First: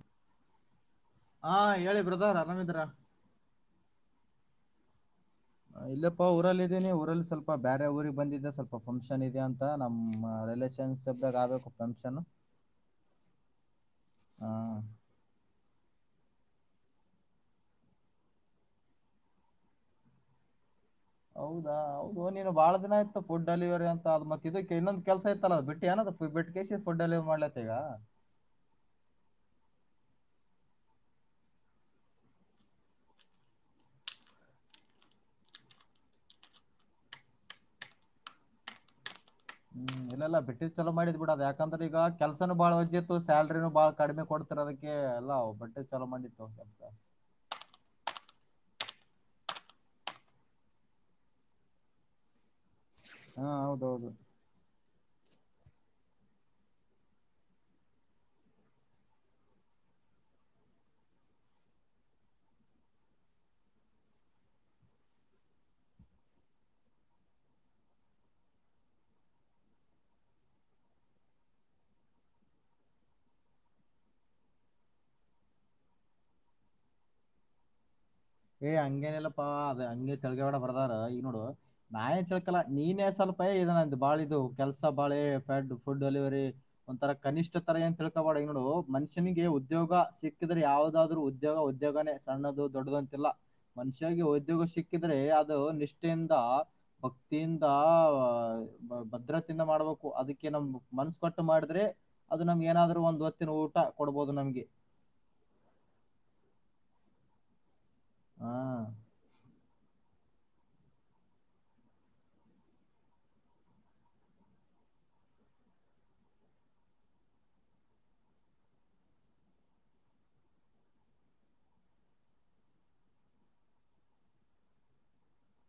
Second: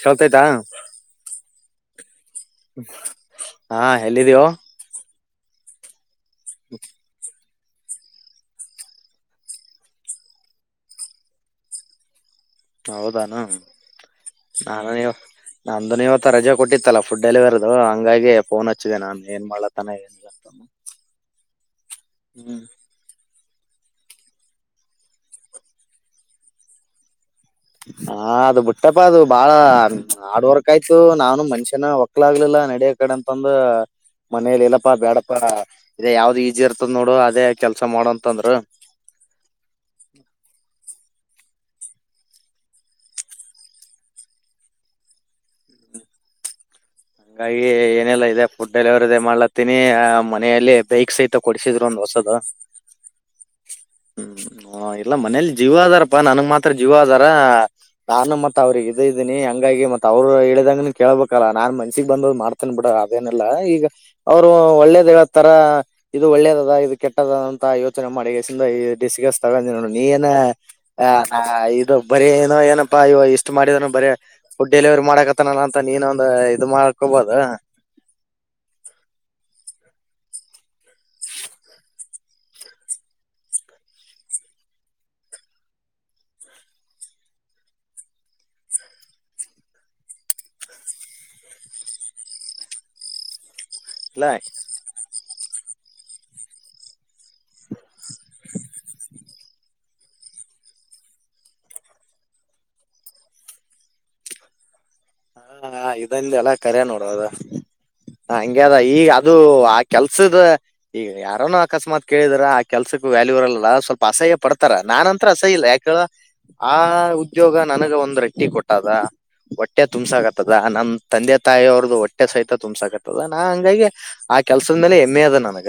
ಕೇಳ್ತಾಯ್ತಾ. ಹಾ ಹೇಳಿ ಬ್ರದರ್ ಆರಾಮಿದಿರ. ಹಾ ಎಲ್ಲಿದ್ಯೋ. ಇಲ್ಲಪ್ಪಾ ಊರಲ್ಲಿ ಇದೇನಿ ಊರಲ್ಲಿ ಸ್ವಲ್ಪ ಪಾ ಬೇರೆ ಊರಿಗೆ ಬಂದಿದ್ದ ಸ್ವಲ್ಪ ಫಂಕ್ಷನ್ ಇದೆ ಅಂತ ನಮ್ಮ್ ರಿಲೇಷನ್ [unintelligible] ಶಿಪ್ಗ ಆಗ್ಬೇಕು ಫಂಕ್ಷನ್. ಹೌದೆನೊ ನಾನ [unintelligible] ನಂದನವತ್ತು. [unintelligible] ರಜೆ ಕೊಟ್ಟಿತ್ತಲ್ಲ ಫುಡ್ ಡೆಲಿವರಿದುು ಹಂಗಾಗಿ ಫೋನ್ ಹಚ್ಚಿದೆ ನಾನನ್ ಏನ್ ಮಾಡ್ಲತನ ಏನ್. ಹೌದಾ ಹೌದು ನೀನು ಬಾಳ ದಿನ ಆಯ್ತ್ ಫುಡ್ ಡೆಲಿವರಿ ಅಂತ ಅ ಮತ್ತ ಇದಕ್ಕೆ ಇನ್ನೊಂದು ಕೆಲಸ ಇತ್ತಲ್ಲ ಅದು ಬಿಟ್ಟ [unintelligible] ಡೆಲಿವರಿ ಮಾಡ ಹಾ ಅದು ಬುಟ್ಟಪ್ಪ ಅದು ಬಾಳ ಹಾಡ್ ವರ್ಕ್ ಆಯ್ತು ನಾನು ಮನ್ಷ್ಯನ ಒಕ್ಲಾಗಗ್ಲಿಲ್ಲಾ ನಡಿಯ ಕಡೆ ಅಂತಂದು. ಮನೇಲಿ ಇಲ್ಲಪ್ಪಾ ಬೇಡಪ್ಪಾ ಇದ ಯಾವ್ದ್ ಈಜಿ ಇರ್ತದ ನೋಡು ಅದೇ ಕೆಲ್ಸ ಮಾಡಂತ ಅಂದ್ರು. [inaudible] ಹ್ಮ್ ಏನಿಲ್ಲ ಬಿಟ್ಟಿದ ಚಲೋ ಮಾಡಿದ್ ಬಿಡ ಅದ ಯಾಕ್ ಯಾಕಂದ್ರೆ ಈಗ ಕೆಲ್ಸನ ಬಾಳ್ ವಜ್ಜತ್ತು ಸ್ಯಲ್ರಿನು ಬಾಳ್ ಕಡಿಮೆ ಕೊಡ್ತರ್ ಅದಕ್ಕೆ ಎಲ್ಲ ಬಟ್ ಚಲೋ ಮಾಡಿತ್ತು. ಕೆಲ್ಸ [inaudible] ಹಂಗಾಗಿ ಏನೆಲ್ಲ ಇದೆ ಫುಡ್ ಡೆಲಿವರಿ ಮಾಡ್ಲತ್ತೀನಿ ಆ್ ಮನೆಯಲ್ಲಿ ಬೈಕ್ ಸಹಿತ ಕೊಡಿಸಿದ್ರು ಒಂದ್ ವಸ್ [unintelligible] ಹಾ ಹೌದೌದು ಅಲ್ಲ ಮನೇಲಿ ಜೀವ ಅದಾರಪಾ ನನ್ಗ್ ಮಾತ್ರ ಜೀವ ಅದಾರ. ನಾನು ಮತ್ ಅವ್ರಗ ಇದ ಇದ್ದೀನಿ ಹಂಗಾಗಿ ಮತ್ ಅವ್ರು ಇ ಹೇಳಿದಂಗನನು ಕೇಳಳ್ಬೇಕಲ್ಲಾ ನಾನ್ ಮನ್ ಮನ್ಸಿಗ್ ಬಂದ್ ಮಾಡ್ತೇನ್ ಬಿಡ ಅದೇನಿಲ್ಲಾ ಈಗ ಅವ್ರು ಒಳ್ಳೇದ್ ಹೇಳ್ತಾರ ಇದು ಒಳ್ಳೇದ ಅದ ಇದ್ ಕೆಟ್ಟದಂತ ಯೋಚನೆ ಮಾಡಿ ಡಿಸಗಸ್ ತಗೊಂಡೋ ನೀ ಏನ [unintelligible] ಇದು ಬರರಿ ಏನೋ ಏನಪ್ಪಾ ಇವ ಇಷ್ಟ್ ಮಾಡಿದಾನ ಬರೀ ಫುಡ್ ಡೆಲಿವರಿ ಮಾಡಕತ್ತನ ಅಂತ ನೀನೊಂದ ಅದು ಮಾಡ್ಕೊಬೋದ. ಏ ಹಂಗೇನಲ್ಲಪ್ಪಾ ಅದ ಹಂಗೆ ತೆಳಗವಾಡ ಬರ್ದಾರ ಈಗ ನೋಡು ನಾ ಏನ್ [unintelligible] ನೀನೇ ಸ್ವಲ್ಪ ಪ ಇದ ಬಾಳ ಇದು ಕೆಲಸ ಬಾಳೆ ಡ್ ಫುಡ್ ಡೆಲಿವರಿ ಒಂತರ ಕನಿಷ್ ತರ ಏ ತಿಳ್ಕೊಬ [unintelligible] ನೋಡು ಮನುಷ್ಯನಿಗೆ ಉದ್ಯೋಗ ಸಿಕ್ಕಿದ್ರೆ ಯಾವವುದಾದ್ರರು ಉದ್ಯೋಗ ಉದ್ಯೋಗನೇ ಸಣ್ಣದ ದೊಡ್ಡದುಂತ ಇಲ್ಲ ಮನುಷ್ಯ ಇಲ್ಲ ಉದ್ಯೋಗ ಸಿಕ್ಕಿದ್ರೆ ಅ ನಿಷ್ಠೆಯಿಂದ ಭಕ್ತಿಯಿಂದ ಭದ್ರತೆಯಿಂದ ಮಾಡ್ಬೇಕು ಅದ್ಕೆ ಮನ್ಸ್ ಕಟ್ಟು ಮಾಡಿದ್ರೆ ಅದು ನಮ್ಗೆ ಏನಾದ್ರು ಒಂದು ಹೊತ್ತಿನ ಊಟ ಕೊಡ್ಬೋದು ನಮ್ಗೆ. ಹ ಇದಂದ್ಯಲ್ಲ ಕರೆ ನೋಡ್ ಅದು ಹಂಗ್ಯೆ ಅದ ಹಾ ಈಗ ಅದು ಆ ಕೆಲ್ ಲ್ಸ್ದ್ ಈಗ ಯಾರನು ಅಕಸ್ಮಾತ್ ಕೇಳಿದರ ಆ ಕೆಲ್ಸಕ್ ವ್ಯಾಲ್ಯೂ ಇರಲ್ಲ ಸ್ವಲ್ಪ ಅಸಹ್ಯ ಪಡ್ತಾರ ನಾನು ನಂತ್ರ ಅಸಹ್ಯಯಿಲ್ಲೆ ಯಾಕೇಳು ಆ ಉದ್ಯೋಗ ನನಗ ಒಂದ್ ರಟ್ಟಿ ಕೊಟ್ಟದ ಹೊಟ್ಟೆ ತುಂಬ್ಸ ಆಕತ್ತದ ನಮ್ಮ್ ತಂದೆ ತಾಯಿಯ ಅವ್ರ್ದ ಹೊಟ್ಟೆ ಸಹಿತ ತುಂಬ್ಸ ಆಕತ್ತದ ನಾ ಹಂಗಾಗಿ ಆ ಕೆಲ್ಸದ ಮೇಲೆ ಹೆಮ್ಮೆಯಿದ ನನಗ.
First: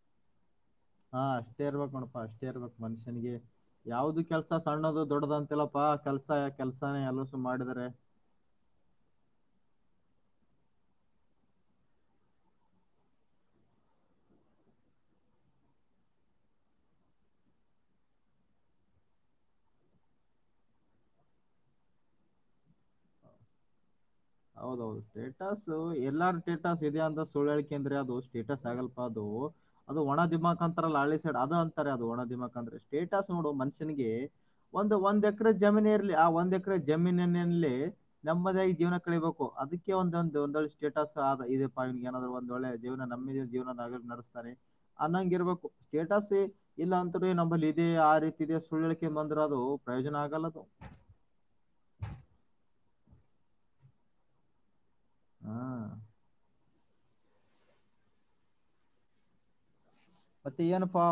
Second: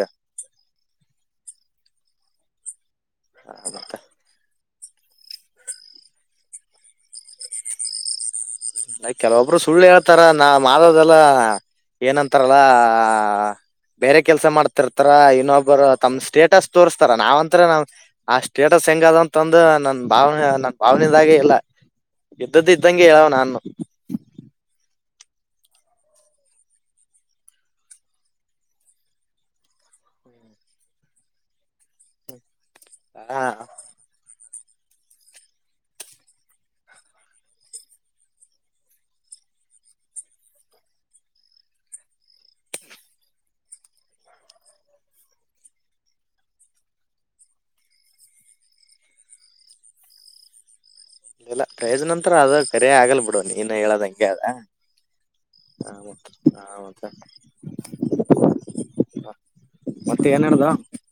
ಹಾ ಅಷ್ಟೇ ಇರ್ಬೇಕ್ ನೋಡಪಾ ಅಷ್ಟೇ ಇರ್ಬೇಕು ಮನುಷ್ಯನಿಗೆ ಮತ್ತ ಯಾವ್ದು ಕೆಲ್ಸ ಸಿ ಸಣ್ಣದು ದೊಡ್ಡದಂತಿಲ್ಲಪ್ಪಾ ಕೆಲ್ಸ ಕೆಲ್ಸಾನೇ ಎಲಸು ಮಾಡಿದರೆ. ಕೆಲವೊಬ್ರು ಸುಳ್ಳು ಹೇಳ್ತಾರ ನಾ ಮಾಡೋದೆಲ್ಲಾ. ಏನಂತಾರಲ್ಲ. ಬೇರೆ ಕೆಲ್ಸ ಮಾಡ್ತಿರ್ತಾರ ಇನ್ನೊಬ್ಬರು ತಮ್ ಸ್ಟೇಟಸ್ ತೋರ್ಸ್ತಾರ ನಾವ್ಂತ್ರ ನಾವ್ ಆ ಸ್ಟೇಟಸ್. ಹೆಂಗ [unintelligible] ಅದಂತಂದು ನನ್ ಭಾವನೆ ನನ್ ಭಾವನೆದಾಗೆ ಇಲ್ಲ ಇದ್ದದ ಇದ್ದಂಗೆ ಹೇಳವ ನಾನು ಹೌದೌದು ಸ್ಟೇಟಸ್ ಎಲ್ಲಾರ ಸ್ಟೇಟಸ್ ಇದೆ ಅಂತ ಸುಳ್ಳಳ್ ಅಂದ್ರೆ ಅದು ಸ್ಟೇಟಸ್ ಆಗಲ್ಪಾ ಅದು. ಅದು ಒಣ ಧಿಮಾಕ್ ಅಂತಾರಲ್ಲ ಹಳ್ಳಿ ಸೈಡ್ ಅದು ಅಂತಾರೆ ಅದು ಒಣ ದಿಮಾಕ್ ಸ್ಟೇಟಸ್ ಹ ನೋಡು ಮನುಷ್ಯನ್ಗೆ. ಒಂದು ಒಂದ್ ಎಕರೆ ಜಮೀನ ಇರಲಿ ಆ ಒಂದ್ ಎಕರೆ ಜಮೀನಿನಲ್ಲಿ ನೆಮ್ಮದಿಯಾಗಿ ಜೀವನ ಕಳಿಬೇಕು ಅದಕ್ಕೆ ಒಂದೊಂದು ಒಂದ ಸ್ಟೇಟಸ್ ಅ ಇದೆ ಪ ಏನಾದ್ ಒಂದ ಒಳ್ಳೆ ಜೀವನ ನಮ್ಮ ಜೀವನ. ನಡೆಸ್ತಾರೆ ಅನ್ನಂಗ ಇರ್ಬೇಕು ಸ್ಟೇಟಸ್ ಇಲ್ಲ ಅಂತ್ರೆ ನಲ್ಲಿ ಇದೆ ಆ ರೀತಿ ಇದೆ ಸುಳ್ಳಿಕೆ ಬಂದ್ರ ಅದು ಪ್ರಯೋಜನ ಆಗಲ್ಲದು. ಇಲ್ಲ ಪ್ರಯೋಜ್ ನಂತರ ಅದ ಕರಿ ಆಗಲ್ ಬಿಡು ನೀನು ಹೇಳದ ಹಂಗೆ ಅದ. ಹಾ [unintelligible] ಏನ್ ಮತ್ತೆ ಹೇಳ್ದ ಏನಪ್ಪಾ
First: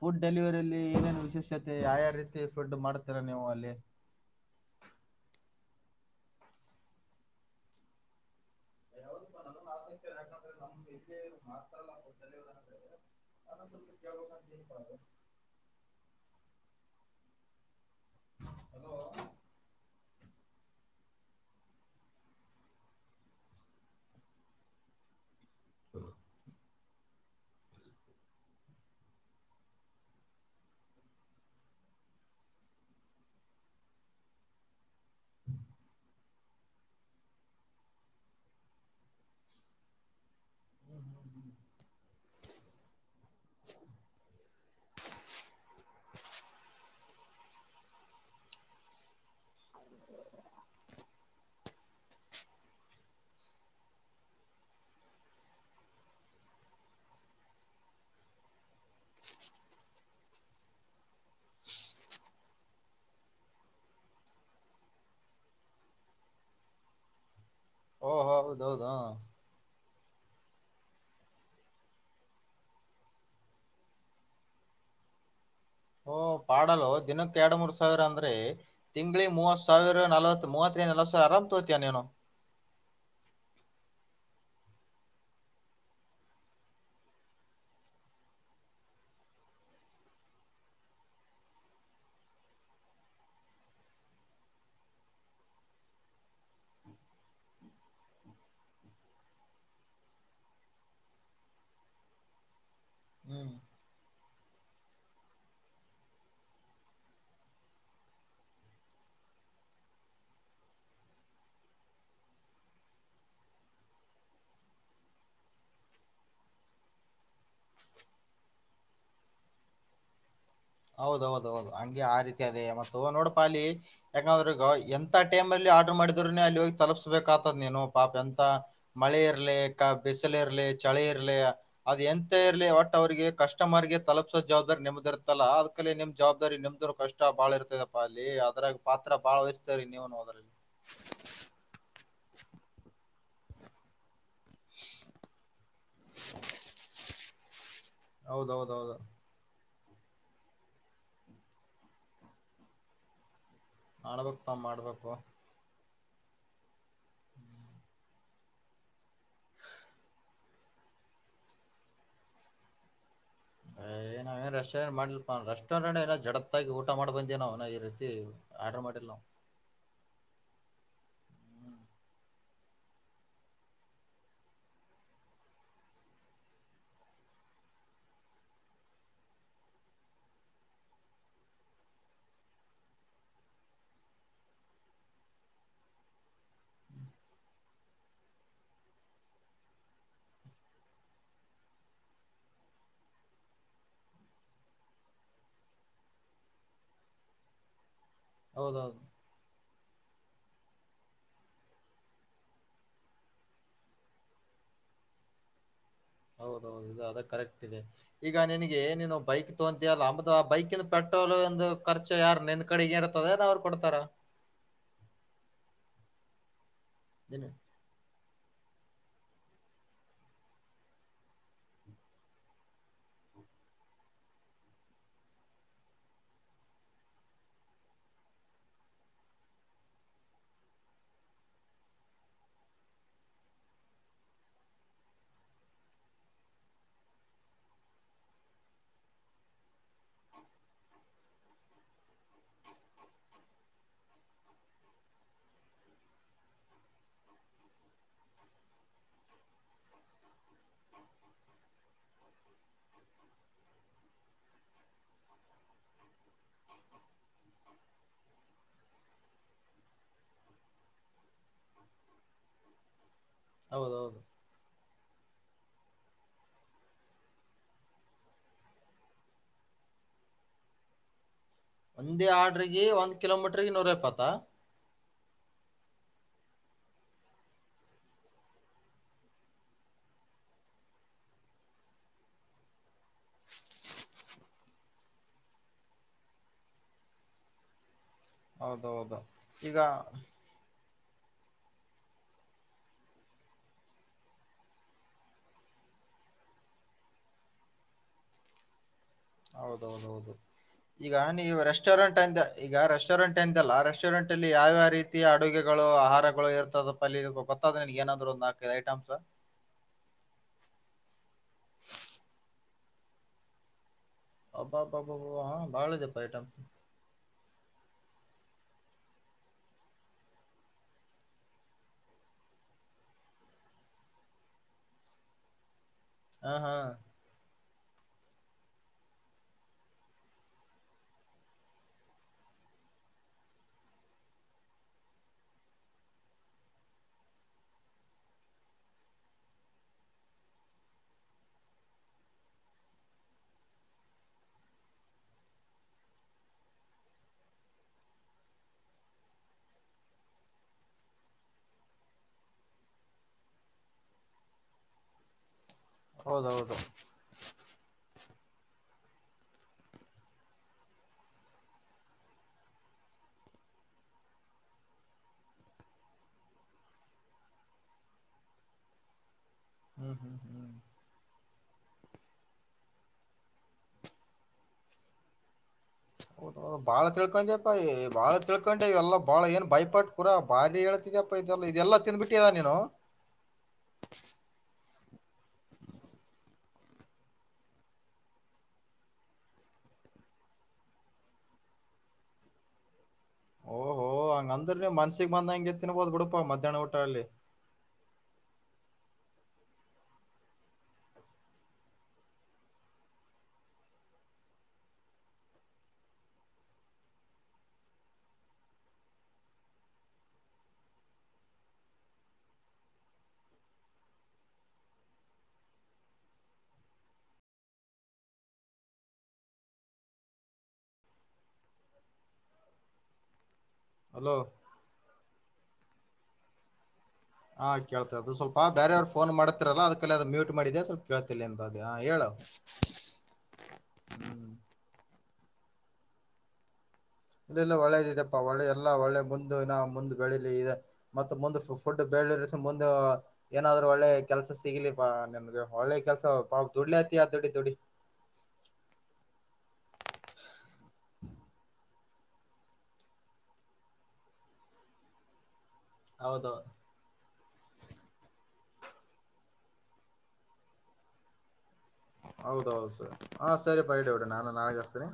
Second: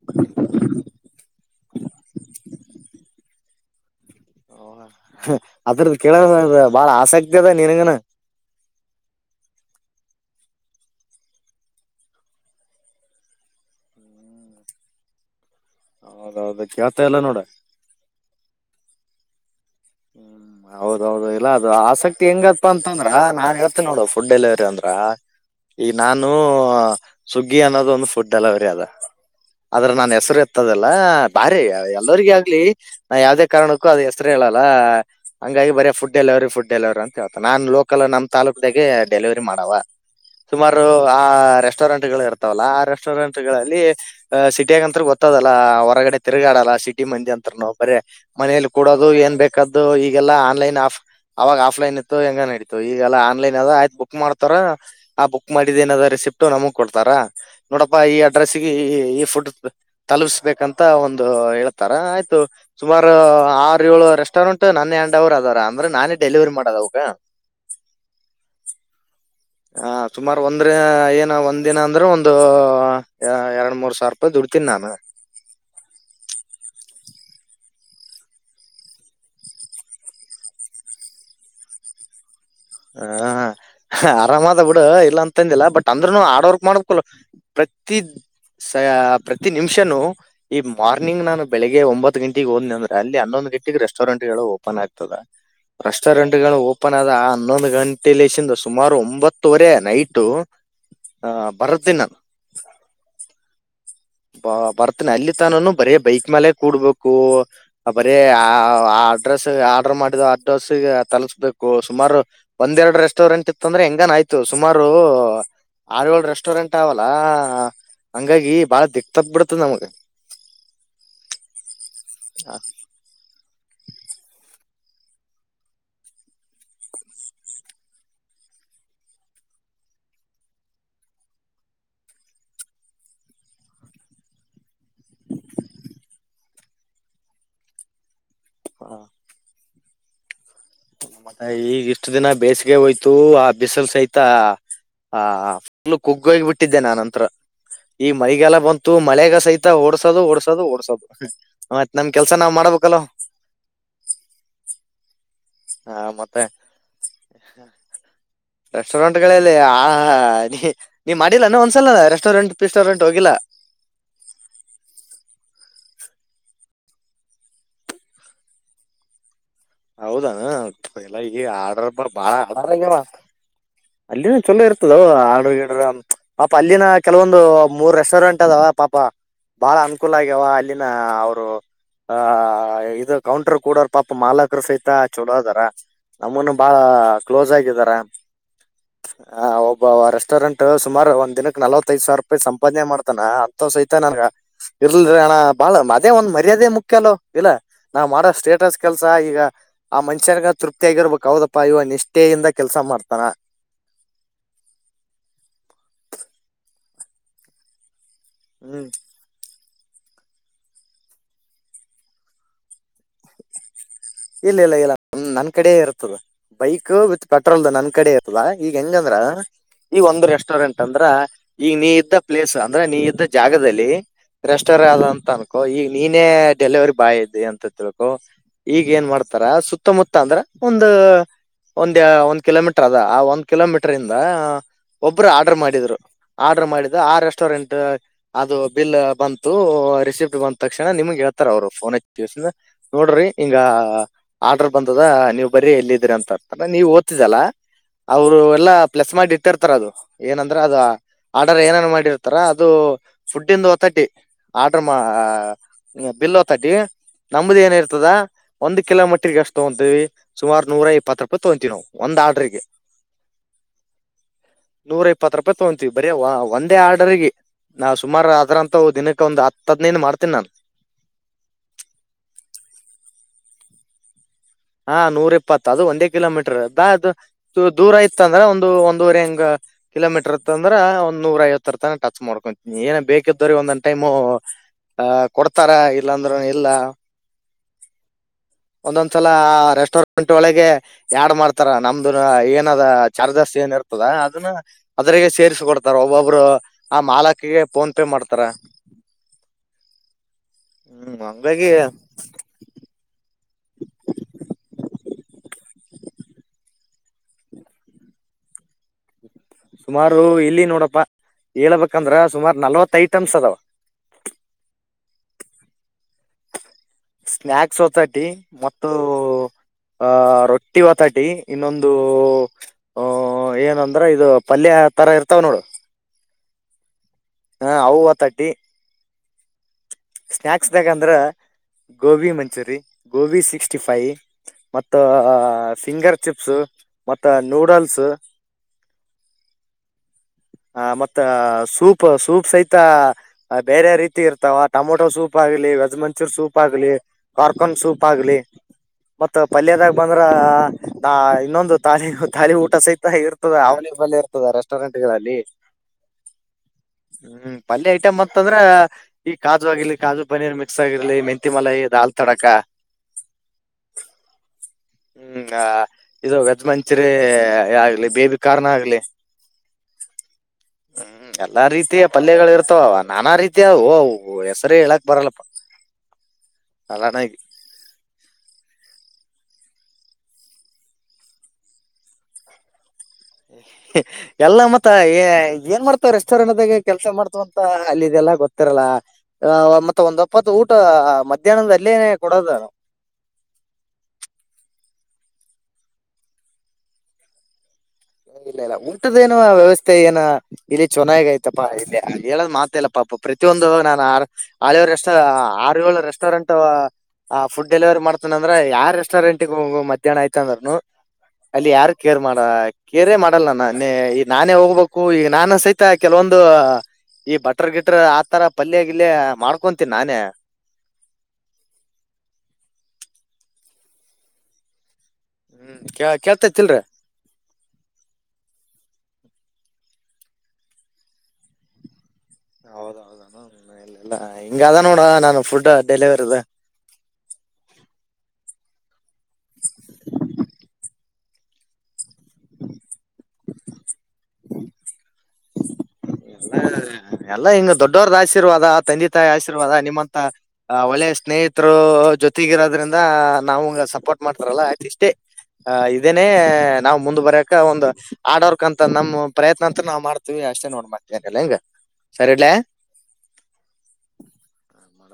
ಫುಡ್ ಡೆಲಿವರಿಲ್ಲಿ ಏನೇನು ವಿಶೇಷತೆ ಯಾವ ಯ್ಯಾವ ರೀತಿ ಫುಡ್ ಮಾಡ್ತೀರಾ ನೀವು ಅಲ್ಲಿ. ಅದರದ್ ಕೇಳ ಬಾಳ ಆಸಕ್ತಿ ಅದ ನೀನ್ಗನು [inaudible] [inaudible] [inaudible] ಹೌದೌದು ಕೆಳ್ತ್ ಎಲ್ಲ ನೋಡ್. ಹ್ಮ್ ಹೌದೌದು ಇಲ್ಲ ಅದು ಆಸಕ್ತಿ ಹೆಂಗತ್ತ ಅಂತಂದ್ರ ನಾನ್ ಹೇಳ್ತೀನಿ ನೋಡ ಫುಡ್ ಡೆಲಿವರಿ ಅಂದ್ರ. ಈ ನಾನು ಸುಗ್ಗಿ ಅನ್ನೋದ ಒಂದು ಫುಡ್ ಡೆಲಿವರಿ ಆದ. ಆದ್ರ ನಾ ಹೆಸರು ಎತ್ತದೆಲ್ಲಾ ಬಾರಿ ಎಲ್ಲರಿಗ ಆಗ್ಲಿ ನಾ ಯಾವ್ದೇ ಕಾರಣಕ್ಕೂ ಅದ ಹೆಸರ ಹೇಳ ಲಾ ಹಂಗಾಗಿ ಬರಿ ಫುಡ ಡೆಲವರಿ ಫುಡ್ ಡೆಲವರಿ ಅಂತ ಹೇತಾ ನಾನ್ ಲೋಕಲ್ ನಮ್ಮ ತಾಲೂಕದಾಗೆ ಡೆಲಿವರಿ ಮಾಡವ. ಸುಮಾರು ಆ ರೆಸ್ಟೋರೆಂಟ್ ಗಳು ಇರ್ತವಲ್ಲ ಆ ರೆಸ್ಟೋರೆಂಟ್ ಗಳಲ್ಲಿ ಸಿಟಿಗ ಗೊತ್ತ ದಲ್ಲ ಹೊರಗಡೆ ತಿರ್ಗಾಡಲ್ಲ ಸಿಟಿ ಮಂದಿ ಅಂತ್ರನು. ಬರೇ ಮನೇಲಿ ಕೂಡೋದು ಏನ್ ಬೇಕ ಅದು ಈಗೆಲ್ಲಾ ಆನ್ಲೈನ್ ಆಫ್ ಅವಾಗ ಆಫ್ಲೈನ್ ಇತ್ತು ಹೆಂಗ ನಡಿತದಾ ಈಗಲ್ಲ ಆನ್ಲೈನ್ದ ಆಯ್ತ ಬುಕ್ ಮಾಡ್ತಾರ ಆ ಬಕ್ ಮಾಡಿದ್ದ ಏನರಾ ರೆಸಿಪಿ ಟ್ಟ ನಮಗ್ ಕೊಡ್ತಾರ. ನೋಡಪ್ಪಾ ಈ ಅಡ್ರೆಸ್ಗೆ ಈ ಫುಡ್ ತಲುಪಿಸಬೇಕಂತ ಒಂದು ಹೇಳ್ತಾರ ಆಯ್ತು ಸುಮಾರು ಆರು ಏಳು ರೆ ಸ್ಟೋರೆಂಟ್ ನನ್ನೆ ಅಂಡವ್ರು ಅದಾರ ಅಂದ್ರೆ ನಾನೇ ಡೆಲಿವರಿ ಮಾಡೋದ ಅವಕ. ಓಹ ಹೌದೌದಾ. ಹ ಸುಮಾರು ಒಂದ್ರ ಏನ ಒಂದ್ ದಿನ ಅಂದ್ರೆ ಒಂದು ಎರಡ್ ಮೂರ್ ಸಾವಿರ ರೂಪಾಯಿ ದುಡಿ ತಿನಾನ. ಓ ಪಾಡಲೊ ದಿನಕ್ಕೆ ಎರಡ್ ಮೂರ್ ಸಾವಿರ ಅಂದ್ರೆ ತಿಂಗಳಿ ಮೂವತ್ ಸಾವಿರ ನಲ್ವತ್ ಮೂವತ್ ಆರಾಮ್ ತಗೋತಿಯಾ ನೀನು. ಹಾ ಹ. ಹ ಆರಾಮ ಆದ ಬಿಡ ಇಲ್ಲ ಅಂತಂದಿಲ್ಲ ಬಟ್ ಅಂದ್ನು ಹಾರ್ಡ್ ವರ್ಕ್ ಮಾಡ್ಬೇಕಲ್ಲ ಪ್ರತಿ ಸ ಪ್ರತಿ ನಿಮಿಷನು ಈ ಮಾರ್ನಿಂಗ್ ನಾನು ಬೆಳಿಗೆ ಒಂಬತ್ತು ಗಂಟೆಗಿ ಹೋದನ ಅಂದ್ರೆ ಅಲ್ಲಿ ಹನ್ನೊಂದು ಟ್ಟ ರೆಸ್ಟೋರೆಂಟ್ ಓಪನ್ ಆಗ್ತದೆ ರೆಸ್ಟೋರೆಂಟ್ ಓಪನ್ ಆದ ಹನ್ನೊಂದು ಗಂಟೆಲೆಸಿಂದ ಸುಮಾರು ಒಂಬತ್ತುವರೆ ನೈಟು ಹ ಬರದ್ದೇನ್ ನಾನ. ಹ್ಮ್. ಬ ಬರ್ತೀನಿ ಅಲ್ಲಿತನನು ಬರೇ ಬೈಕ್ ಮೇಲೆ ಕೂಡ್ಬೇಕು ಬರೇ ಆ ಅಡ್ರೆಸ್ ಆರ್ಡರ್ ಮಾಡ್ ಅಡ್ರೆಸ್ಗ ತಲಸ್ಬೇಕು ಸುಮಾರು ಒಂದೆರಡು ರೆಸ್ಟೋರೆಂಟ್ ಇತ್ತ ಅಂದ್ರೆ ಹೆಂಗ ನ್ ಆಯ್ತು ಸುಮಾರು ಆರ ಏಳು ರೆಸ್ಟೋರೆಂಟ್ ಆವಲ್ಲ ಹಂಗಾಗಿ ಬಾಳ ದಿಕ್ಕ ತಪ್ಪಿ ಬೀಡ್ತದ ನಮಗ್. ಹೌದೌದ ಹೌದು ಹಂಗೆ ಆ ರೀತಿ ಅದೇ ಮ ನೋಡಪಾ ಅಲ್ಲಿ ಯಾಕ ಅಂದ್ರ ಈಗ. ಎಂತ ಟೈಮ್ ಅಲ್ಲಿ ಆರ್ಡ್ರರ್ ಮಾಡಿದ್ರುನೆ ಅಲ್ಲಿ ಹೋಗಿ ತಲುಪ್ಸ್ಬೇಕ ಆತದ ನೀನು ಪಾಪ ಎಂತ ಮಳೆ ಇರಲಿ. ಬಿಸಿಲು ಇರ್ಲಿ, ಚಳಿ ಇರ್ಲಿ, ಅದು ಎಂತ ಇರಲಿ. ಒಟ್ ಅವಿಗೆ ಕಸ್ಟಮರ್ಗೆ ತಲುಪ್ಸೋ ಜವಾಬ್ದಾರಿ ನೆಮ್ಮದಿರ್ ತಲ್ಲ ಅದ್ಕಲ್ಲಿ ನಿಮ್ ಜವಾಬ್ದಾರಿ ನಿಮ್ದ್ರು ಕಷ್ಟ ಬಾಳ ಇರ್ತೈದಪ್ಪ ಅಲ್ಲಿ ಅದ್ರಾಗ ಪಾತ್ರ ಬಾಳ ವ ಸರಿ ನೀವು ಅದ್ರಲ್ಲಿ. ಮತ್ತ ಈಗ ಇಷ್ಟು ದಿನ ಬೇಸಿಗೆ ಹೋಯ್ತು ಆ ಬಿಸಲ್ಸೈ ತ್ತ ಆ ಫುಲ್ ಕುಗ್ಗ ಹೋಗಿ ಬಿಟ್ಟಿದ್ದೆ ನಾನಂತತ್ರ. ಈ ಮೈಗೆಲ್ಲ ಬಂತು ಹೌದೌದೌದು ಮಳೆಾಗ ಸೈತ ಮತ್ತೆ ಓಡ್ಸೋದು ಓಡ್ಸೋದು ಓಡ್ಸೋದು ಆತ್ ನಮ್ ಕೆಲ್ಸ ನಾವ್ ಮಾಡ್ಬೇಕಲ್ಲ. ಮಾಡ್ಬೇಕಕ್ಪ ಮಾಡ್ಬೇಕು. ಹಾ ಮತ್ತೆ. ರೆಸ್ಟೋರೆಂಟ್ ಗಳಲ್ಲಿ ಆ ನೀನ್ ನೀ ಮಾಡಿಲ್ಲಾನ ಒಂದ್ಸಲ ರೆಸ್ಟೋರೆಂಟ್ ಪಿಸ್ಟೋರೆಂಟ್. ಹೋಗಿಲ್ಲ ಹೇ ನಾವೇನ್ ರೆಸ್ಟೋರೆಂಟ್ ಮಡಿಲಪ [unintelligible] ಜಡಾತ್ತಗಿ ಊಟ ಮಾಡಬಂದಿವಿ ನಾವ್ ಈ ರೀತಿ ಆರ್ಡ್ರ ಮಾಡಿಲ್ಲ ನಾವು. [unintelligible] ಅಲ್ಲಿನ ಚೊಲೋ ಇರ್ತದವೂ. ಆರ್ಡ್ರ ಗಿಡ ಪಾಪ ಅಲ್ಲಿನ ಕೆಲವೊಂದು ಮೂರ್ ರೆಸ್ಟೋರೆಂಟ್ ಅದಾವ ಪಾಪ ಬಾಳ ಅನುಕೂಲ ಆಗ್ಯಾವ ಅಲ್ಲಿನ ಅವರು. ಹ ಇದು ಕೌಂಟರ್ ಕೂಡರ್ ಪಾಪ ಮಾಲಕ್ ಸಹಿತ ಚಲೋದಾರ ನಮ್ಮನು ಬಾಳ ಕ್ಲೋಸ್ ಆಗಿದಾರ. ಹ ಒಬ್ಬ ರೆಸ್ಟೋರೆಂಟ್ ಸುಮಾರು ಒಂದ್ ದಿನಕ್ಕೆ ನಲವತ್ತೈಐದ ಸಾವಿರ ರೂಪಾಯಿ ಸಂಪಾದನೆ ಮಾಡ್ತಾನ ಅಂತ. ಸಹಿತ ನನ್ಗ ಇರ್ಲಲ್ ಅಣ ಬಾಳ ಅದೇ ಒಂದ್ ಮರ್ಯಾದೆ ಮುಖ್ಯ ಅಲ್ಲೋ ಇಲ್ಲ. ನಾವ್ ಮಾಡೋ ಸ್ಟೇಟಸ್ ಹೌದೌದು ಕೆಲ್ಸ ಈಗ, ಆ ಮನುಷ್ಯನಗ ತೃಪ್ತಿಯಗರ್ಬೇಕಕ್ ಹೌದಪ್ಪಾ ಇವ ನಿಷ್ಠೆಯಿಂದ ಕೆಲ್ಸ ಮಾಡ್ತಾನ. [unintelligible] ಹೌದೌದು ಇದು ಅದ ಕರೆಕ್ಟ್ ಇದೆ ಈಗ ನಿನಗೆ ಹ್ಮ್ ನೀನು ಬೈಕ್. ಅಂತಿಯಾಲ ಬೈಕಂದು ಪೆಟ್ರೋಲ್ಂದು ಖರ್ಚ ಯಾರ ನೆನ್ ನೀನ್ ಕಡೆಗೆ ಇರ್ತದ ಅವ್ರು ಕೊಡ್ತಾರ. ಇತದ ಬೈಕ್ ವಿತ್ ನಿನ್- ಪೆಟ್ರೋಲ್ದು ನನ್ ಕಡೆ ಇರ್ತದ ಈಗ ಹೆಂಗಂದ್ರ. ಈಗ ಒಂದು ರೆಸ್ಟೋರೆಂಟ್ ಅಂದ್ರ ಈಗ ನೀ ಇದ್ದ ಪ್ಲೇಸ್ ಅಂದ್ರೆ ನೀ ಇದ್ದ ಜಾಗದಲ್ಲಿ. ರೆಸ್ಟೋರ ಅದ ಅಂತ ಅನ್ಕೋ ಈಗ ನೀನೇ ಡೆಲಿವರಿ ಬಾಯ್ ಇ್ದದೆ ಅಂತ ತಿಳ್ ಈಗ ಏನ್ ಮಾಡ್ತಾರ ಸುತ್ತಮುತ್ತ ಅಂದ್ರ ಒಂದು. ಒಂದ್ ಒಂದ್ ಕಿಲೋಮೀಟರ್ ಅದ ಆ ಒಂದ್ ಕಿಲೋಮೀಟರ್ ಇಂದ. ಒಬ್ಬರು ಆರ್ಡರ್ ಮಾಡಿದ್ರು ಆರ್ಡರ್ ಮಾಡಿದ ಆ ರೆಸ್ಟೋರೆಂಟ್ ಅದು ಬಿಲ್ ಬಂತು. ರಿಸೀಪ್ ಬಂದ್ ತಕ್ಷಣ ನಿಮಗೆೇಳ್ತಾರ ಅವರು ಫೋನ್ ತಿವಸ ನೋಡ್ರಿ ಹಿಂಗ ಆರ್ಡರ್ ಬಂದದ ನೀವ್ ಬರ್ರಿ ಎಲ್ಲಿದ್ರ ಅಂತ ಅರ್ತಾರ ನೀವ್ ಓದ್ತಿದಲ್ಲ. ಅವರು ಎಲ್ಲಾ ಪ್ಲಸ್ ಮಾಡಿ ಇಟ್ಟಿರ್ತಾರ ಅದು ಏನಂದ್ರೆ ಅದು ಆರ್ಡರ್ ಏನನ್ ಮಾಡಿರ್ತಾರ ಅದು. ಫುಡ್ಡಿನ್ ಹೊತಟಿ ಆಡರ್ ಮ ಬಿಲ್ ಹೊತಟಿ ನಮ್ ನಮದ ಏನ ಇರ್ತದ ಒಂದ ಕಿಲೋಮೀಟರ್ಗೆಷ್ಟ ತಗೊತೀವಿ ಸುಮಾರು ನೂರ ಇಪ್ಪತ್ತು ರೂಪಾಯಿ ತಗೊಂತೀವಿ ನಾವು ಒಂದ ಆರ್ಡ್ರಿಗೆ. [unintelligible] ಹೌದೌದು. ನೂರ ಇಪ್ಪತ್ರೂಪಾಯಿ ತೊಗೊತೀವಿ ಬರಿ ಒಂದೇ ಆರ್ಡರ್ಗೆ. ನಾ ಸುಮಾರು ಅದ್ರಂತವು ದಿನಕ್ಕೆ ಒಂದ್ ಹತ್ ಹದಿನೈದ್ ಮಾಡ್ತನಿ ನಾನು. ಒಂದೇ ಆಡ್ರಿಗೆ ಒಂದ್ ಕಿಲೋಮೀಟ್ರಿಗೆ ನೂರ ಇಪ್ಪತ್ತ. ಹಾ ನೂರ ಇಪ್ಪತ್ ಅದು ಒಂದೇ ಕಿಲೋಮೀಟರ್ ಅದು ದೂರ ಇತ್ತ ಅಂದ್ರೆ ಒಂದು ಒಂದೂರೆ ಹೆಂಗ. ಕಿಲೋಮೀಟರ್ ಇತ್ ಅಂದ್ರ ಒಂದ್ ನೂರ ಐವತ್ತರ ತನ ಟಚ್ ಮಾಡ್ಕೊಂತೀನಿ ಏನ ಬೇಕಿದ್ದವರಿ ಒಂದೊಂದ್ ಟೈಮು. ಆ ಕೊಡ್ತಾರ ಇಲ್ಲಾಂದ್ರ ಇಲ್ಲ. ಹೌದೌದು. ಸಲ ಈಗ ರೆಸ್ಟೋರೆಂಟ್ ಒಳಗೆ. ಆಡ್ ಮಾಡ್ತಾರ ನಮ್ದು ಏನದ ಚಾರ್ಜಸ್ ಏನ್ ಇರ್ತದ ಅದನ್ನ ಅದ್ರಾಗ ಸೇರಿಸ ಕೊಡ್ತಾರ. ಒಬ್ರು ಆ ಮಾಲಕಿಗೆ ಫೋನ್ ಪೇ ಮಾಡ್ತಾರ. ಹೌದೌದು ಹೌದು ಹ್ಮ್ ಈಗ ನೀವು ಹಂಗಾಗಿ ರೆಸ್ಟೋರೆಂಟ್ ಅಂತ ಈಗ ರೆಸ್ಟೋರೆಂಟ್. ಅಂದಲ್ಲ ರೆಸ್ಟೋರೆಂಟ್ ಅಲ್ಲಿ ಯಾವ ಯಾವ ರೀತಿ ಅಡುಗೆಗಳು ಆಹಾರಗಳು ಇರ್ತದಪ್ಪ ಅ ಗೊತ್ತಾದಗೆ ಏನಾದ್ರು. ನಾಕೈದು ಐಟಂಸು. ಸುಮಾರು ಇಲ್ಲಿ ನೋಡಪ್ಪಾ ಹೇಳಳ್ಬೇಕಂದ್ರ ಸುಮಾರು ನಲ್ವತ್ ಐಟಮ್ಸ್ ಅದವ. ಅಬ್ಬಬ್ಬಾ ಹ ಬಾಳ್ ಇದೆಯಪ್ಪ ಐಟಮ್ಸ. ಸ್ನ್ಯಕ್ಸ್ ಹೊತಟಿ ಮತ್ತು. ಆಹ ರೊಟ್ಟಿ ಹೊತಟಿ ಇನ್ನೊಂದು ಆಹ ಏನಂದ್ರೆ ಇದು ಪಲ್ಯ. ತರಾ ಇರ್ತಾವ ನೋಡು. ಹಾ ಹಾ ಹ ಅವು ಹೊತಟಿ. ಸ್ನ್ಯಾಕ್ಸ್ದಾಗಂದ್ರ ಗೋಬಿ ಮಂಚೂರಿ ಗೋಬಿ ಸಿಕ್ಸ್ಟಿ ಫೈ. ಮತ್ತ ಫಿಂಗರ್ ಚಿಪ್ಸು ಮತ್ತ ನೂಡಲ್ಸ್. ಹ ಮತ್ತ ಸೂಪ್ ಸೂಪ್ ಸಹಿತ ಬೇರೆ ರೀತಿ ಇರ್ತಾವ ಟೊಮೊಟೊ ಸೂಪ್ ಸೂಪ್ ಆಗಲಿ ವೆಜ್ ಮಂಚೂರ್ ಸೂಪ್ ಆಗ್ಲಿ ಕಾರ್ಕನ್ ಸೂಪ್ ಆಗಲಿ. ಮತ್ತ ಪಲ್ಯದಾಗ ಬಂದ್ರ ಇನ್ನೊಂದು ತಾಳಿ ತಾಳಿ ಊಟ ಸಹಿತ ಇರ್ತದೆ ಅವನ. ಇರ್ತದೆ ರೆಸ್ಟೋರೆಂಟ್ಗಳಲ್ಲಿ ಹೌದೌದು ಹ್ಮ್ಮ್ ಪಲ್ಯ ಐಟಮ್ ಮತ್ತಂದ್ರ ಈ ಕಾಜು ಆಗಿರ್ಲಿ ಕಾಜು ಪನೀರ್ ಮಿಕ್ಸ್ ಆಗಿರ್ಲಿ ಮೆಂತಿ ಮಲೈ ದಾಲ್ ತಡಕ. ಹ್ಮ್ ಇದು ವೆಜ್ ಮಂಚೂರಿ ಆಗ್ಲಿ ಬೇಬಿ ಕಾರ್ನ್ ಆಗ್ಲಿ. ಹ್ಮ್ ಹ್ಮ್ ಹ್ಮ್ ಹ್ಮ ಎಲ್ಲಾ ರೀತಿಯ ಪಲ್ಯಗಳು ಇರ್ತವ ಅವ. ನಾನಾ ರೀತಿ ಅವೋ ಹೆಸರು ಹೇಳಕ್ ಬರಲ್ಲಪ್ಪ. ಓ ಬಾಳ್ ಅಲ್ಲಣ ಈಗ ತಿಳ್ಕೊಂಡಿಯಪ್ಪ ಈ ಬಾಳ್ ತಿಳ್ಕೊಂಡಿ ಎಲ್ಲ ಬಾಳ ಏನ್ ಭಯಪಟ್ಟ ಕೂಾ ಬಾರಿ ಹೇಳ್ತಿದಪ್ಪ ಇದೆಲ್ಲ ಇದೆಲ್ಲಾ ತಿಂದ್ಬಿತಟಿಯಲ್ಲ ನೀನು ಹೈ ಎಲ್ಲ ಮತ್ ತ್ತ ಏನ್ಮಾಡ್ತಾರ್ ರೆಸ್ಟೋರೆಂಟ್ದಾಗೆ ಕೆಲ್ಸ ಮಾಡ್ತವಂತ ಅಲ್ಲಿದೆಲ್ಲ ಗೊತ್ತಿರಲ್ಲ ಅ ಮತ್ತ ಒಂದ್ ಒಪತ್ ಊಟ ಮಧ್ಯಾಹ್ನದ ಅಲ್ಲೇ ನೇ ಕೊಡದ. ಓಹೋ ಹಂಗದ್ರ್ ನಿವ್ ಮನ್ಸಿಗ್ ಬಂದಂಗೆ ತಿನ್ಬೋದು ಬಿುಡಪಾ ಮಧ್ಯಾನ ಊಟ ಅಲ್ಲಿ. ಇಲ್ಲ ಇಲ್ಲ ಊಟದೇನೋ ವ್ಯವಸ್ಥೆ ಏನ ಇಲ್ಲಿ ಚೋನಾಗ್ ಆಯ್ತಪ್ಪಾ ಇಲ್ಲಿ ಅ ಹೇಳದ್ ಮಾತೆ ಇಲ್ಲಪಾ. ಪ್ರತಿಯೊಂದು ನಾನು ಆರ್ ಅಳೋರ್ ರೆಸ್ಟೋ ಆರ್ ಯೋಳು ರೆಸ್ಟೋರೆಂಟು ಆ ಫುಡ್ ಡೆಲಿವರಿ ಮಾಡ್ತನಂದ್ರೆ ಯಾರ್ ರೆಸ್ಟೋರೆಂಟಿಗೊಗು ಮದ್ಯಾಹ್ನಯ್ತ್ ಅಂದ್ರ್ನು ಅಲ್ಲಿ ಯಾರು ಕೇರ್ ಮಾಡಾ ಕೇರೆ ಮಾಡಲ್ನನ್ ನೆ ಈ ನಾನೇ ಹೋಗ್ಬಕು ಈಗ್ ನಾನು ಸಹಿತ ಕೆಲವೊಂದು ಈ ಬಟ್ರ ಗಿಟ್ರ ಆತರ ಪಲ್ಯೆ ಗಿಲ್ಯೆ ಮಾಡ್ಕೊಂತಿನ್ ನಾನೇ. ಹ್ಮ್. ಹಲೋ. ಹ್ಮ್ ಕೇಳ್ತೇತಿಳ್ರಿ. ಹಾ ಕೇಳ್ತದು ಸ್ವಲ್ಪ ಬೆರರ್ ಪೋನ್ ಮಾಡಿತ್ರಾಲ ಅದುಕಲೇ ಅದ್ ಮ್ಯೂಟ್ ಮಾಡಿದೆ ಸ್ವಲ್ಪ ಕೇಳ್ತಿನಿರು ಹ ಹೇಳು. ಹಾವ್ದ ಹವ್ದ ಇಲ್ ಇಲ್ಲ ಹ್ಮ್ ಹಿಂಗ್ ಅದ ನೋಡ ನಾನು ಫುಡ್ ಡೆಲಿವರ್ದ. ಇಲ್ಲ ಇಲ್ಲ ಒಳ್ಳೆದಿದೆ ಪಾ ಒಳ್ಳೆ ಎಲ್ಲಾ ಒಳ್ಳೆ ಮುಂದ್ ಇನ ಮುಂದ್ ಬೆಳಿಲಿ ಇದೆ ಮತ್ ಮುಂದ್ ಫುಡ್ ಬೆ ಿ ಮುಂದಾ ಏನಾದ್ರು ಒಳ್ಳೆ ಕೆಲ್ಸ ಸಿಗ್ಲಿಪಾ ನಿಮ್ಗೆ ಒಳ್ಳೆ ಕೆಲ್ಸ ಪಾಪ ದುಡ್ಲತಿ ಆ ಹ ಎಲ್ಲ ದುಡಿ ಹಿಂಗ ದುಡಿ ದೋಡವ್ರ್ದ್ ಆಶೀರ್ವಾದ ತಂದೆ ತಾಯಿ ಶೀ ಶೀರ್ವಾದ ನಿಮ್ಮಂತ ಅ ಒಳ್ಳೆ ಸ್ನೇಹಿತ್ರು ಜೊತಿಗಿರದ್ರಿಂದ ನಮ್ಗ ಸಪೋರ್ಟ್ ಮಾಡ್ತರ. ಇಷ್ಟೇ ಆ ಇದೇನೇ ಹೌದು ನಾವ್ ಮುಂದ್ ಬರಕ ಒಂದು ಆಡ ತಕಂತ ನಮ್ಮ್ ಪ್ರಯತ್ನ ಅಂತ್ರು ನಾವ್ ಮಾಡ್ತೀವಿ ಅಷ್ಟೇ ನೋಡ್ ಮಾತೇನಿಲ್ಲ ಹಿಂಗ ಹೌದ ಹೌದು ಸರ್ ಹಾ ಸರಿಪ ಇಡು ಇಡು ಹ ಮಾಡ ನಳಿಗಸ್ತೀನಿ.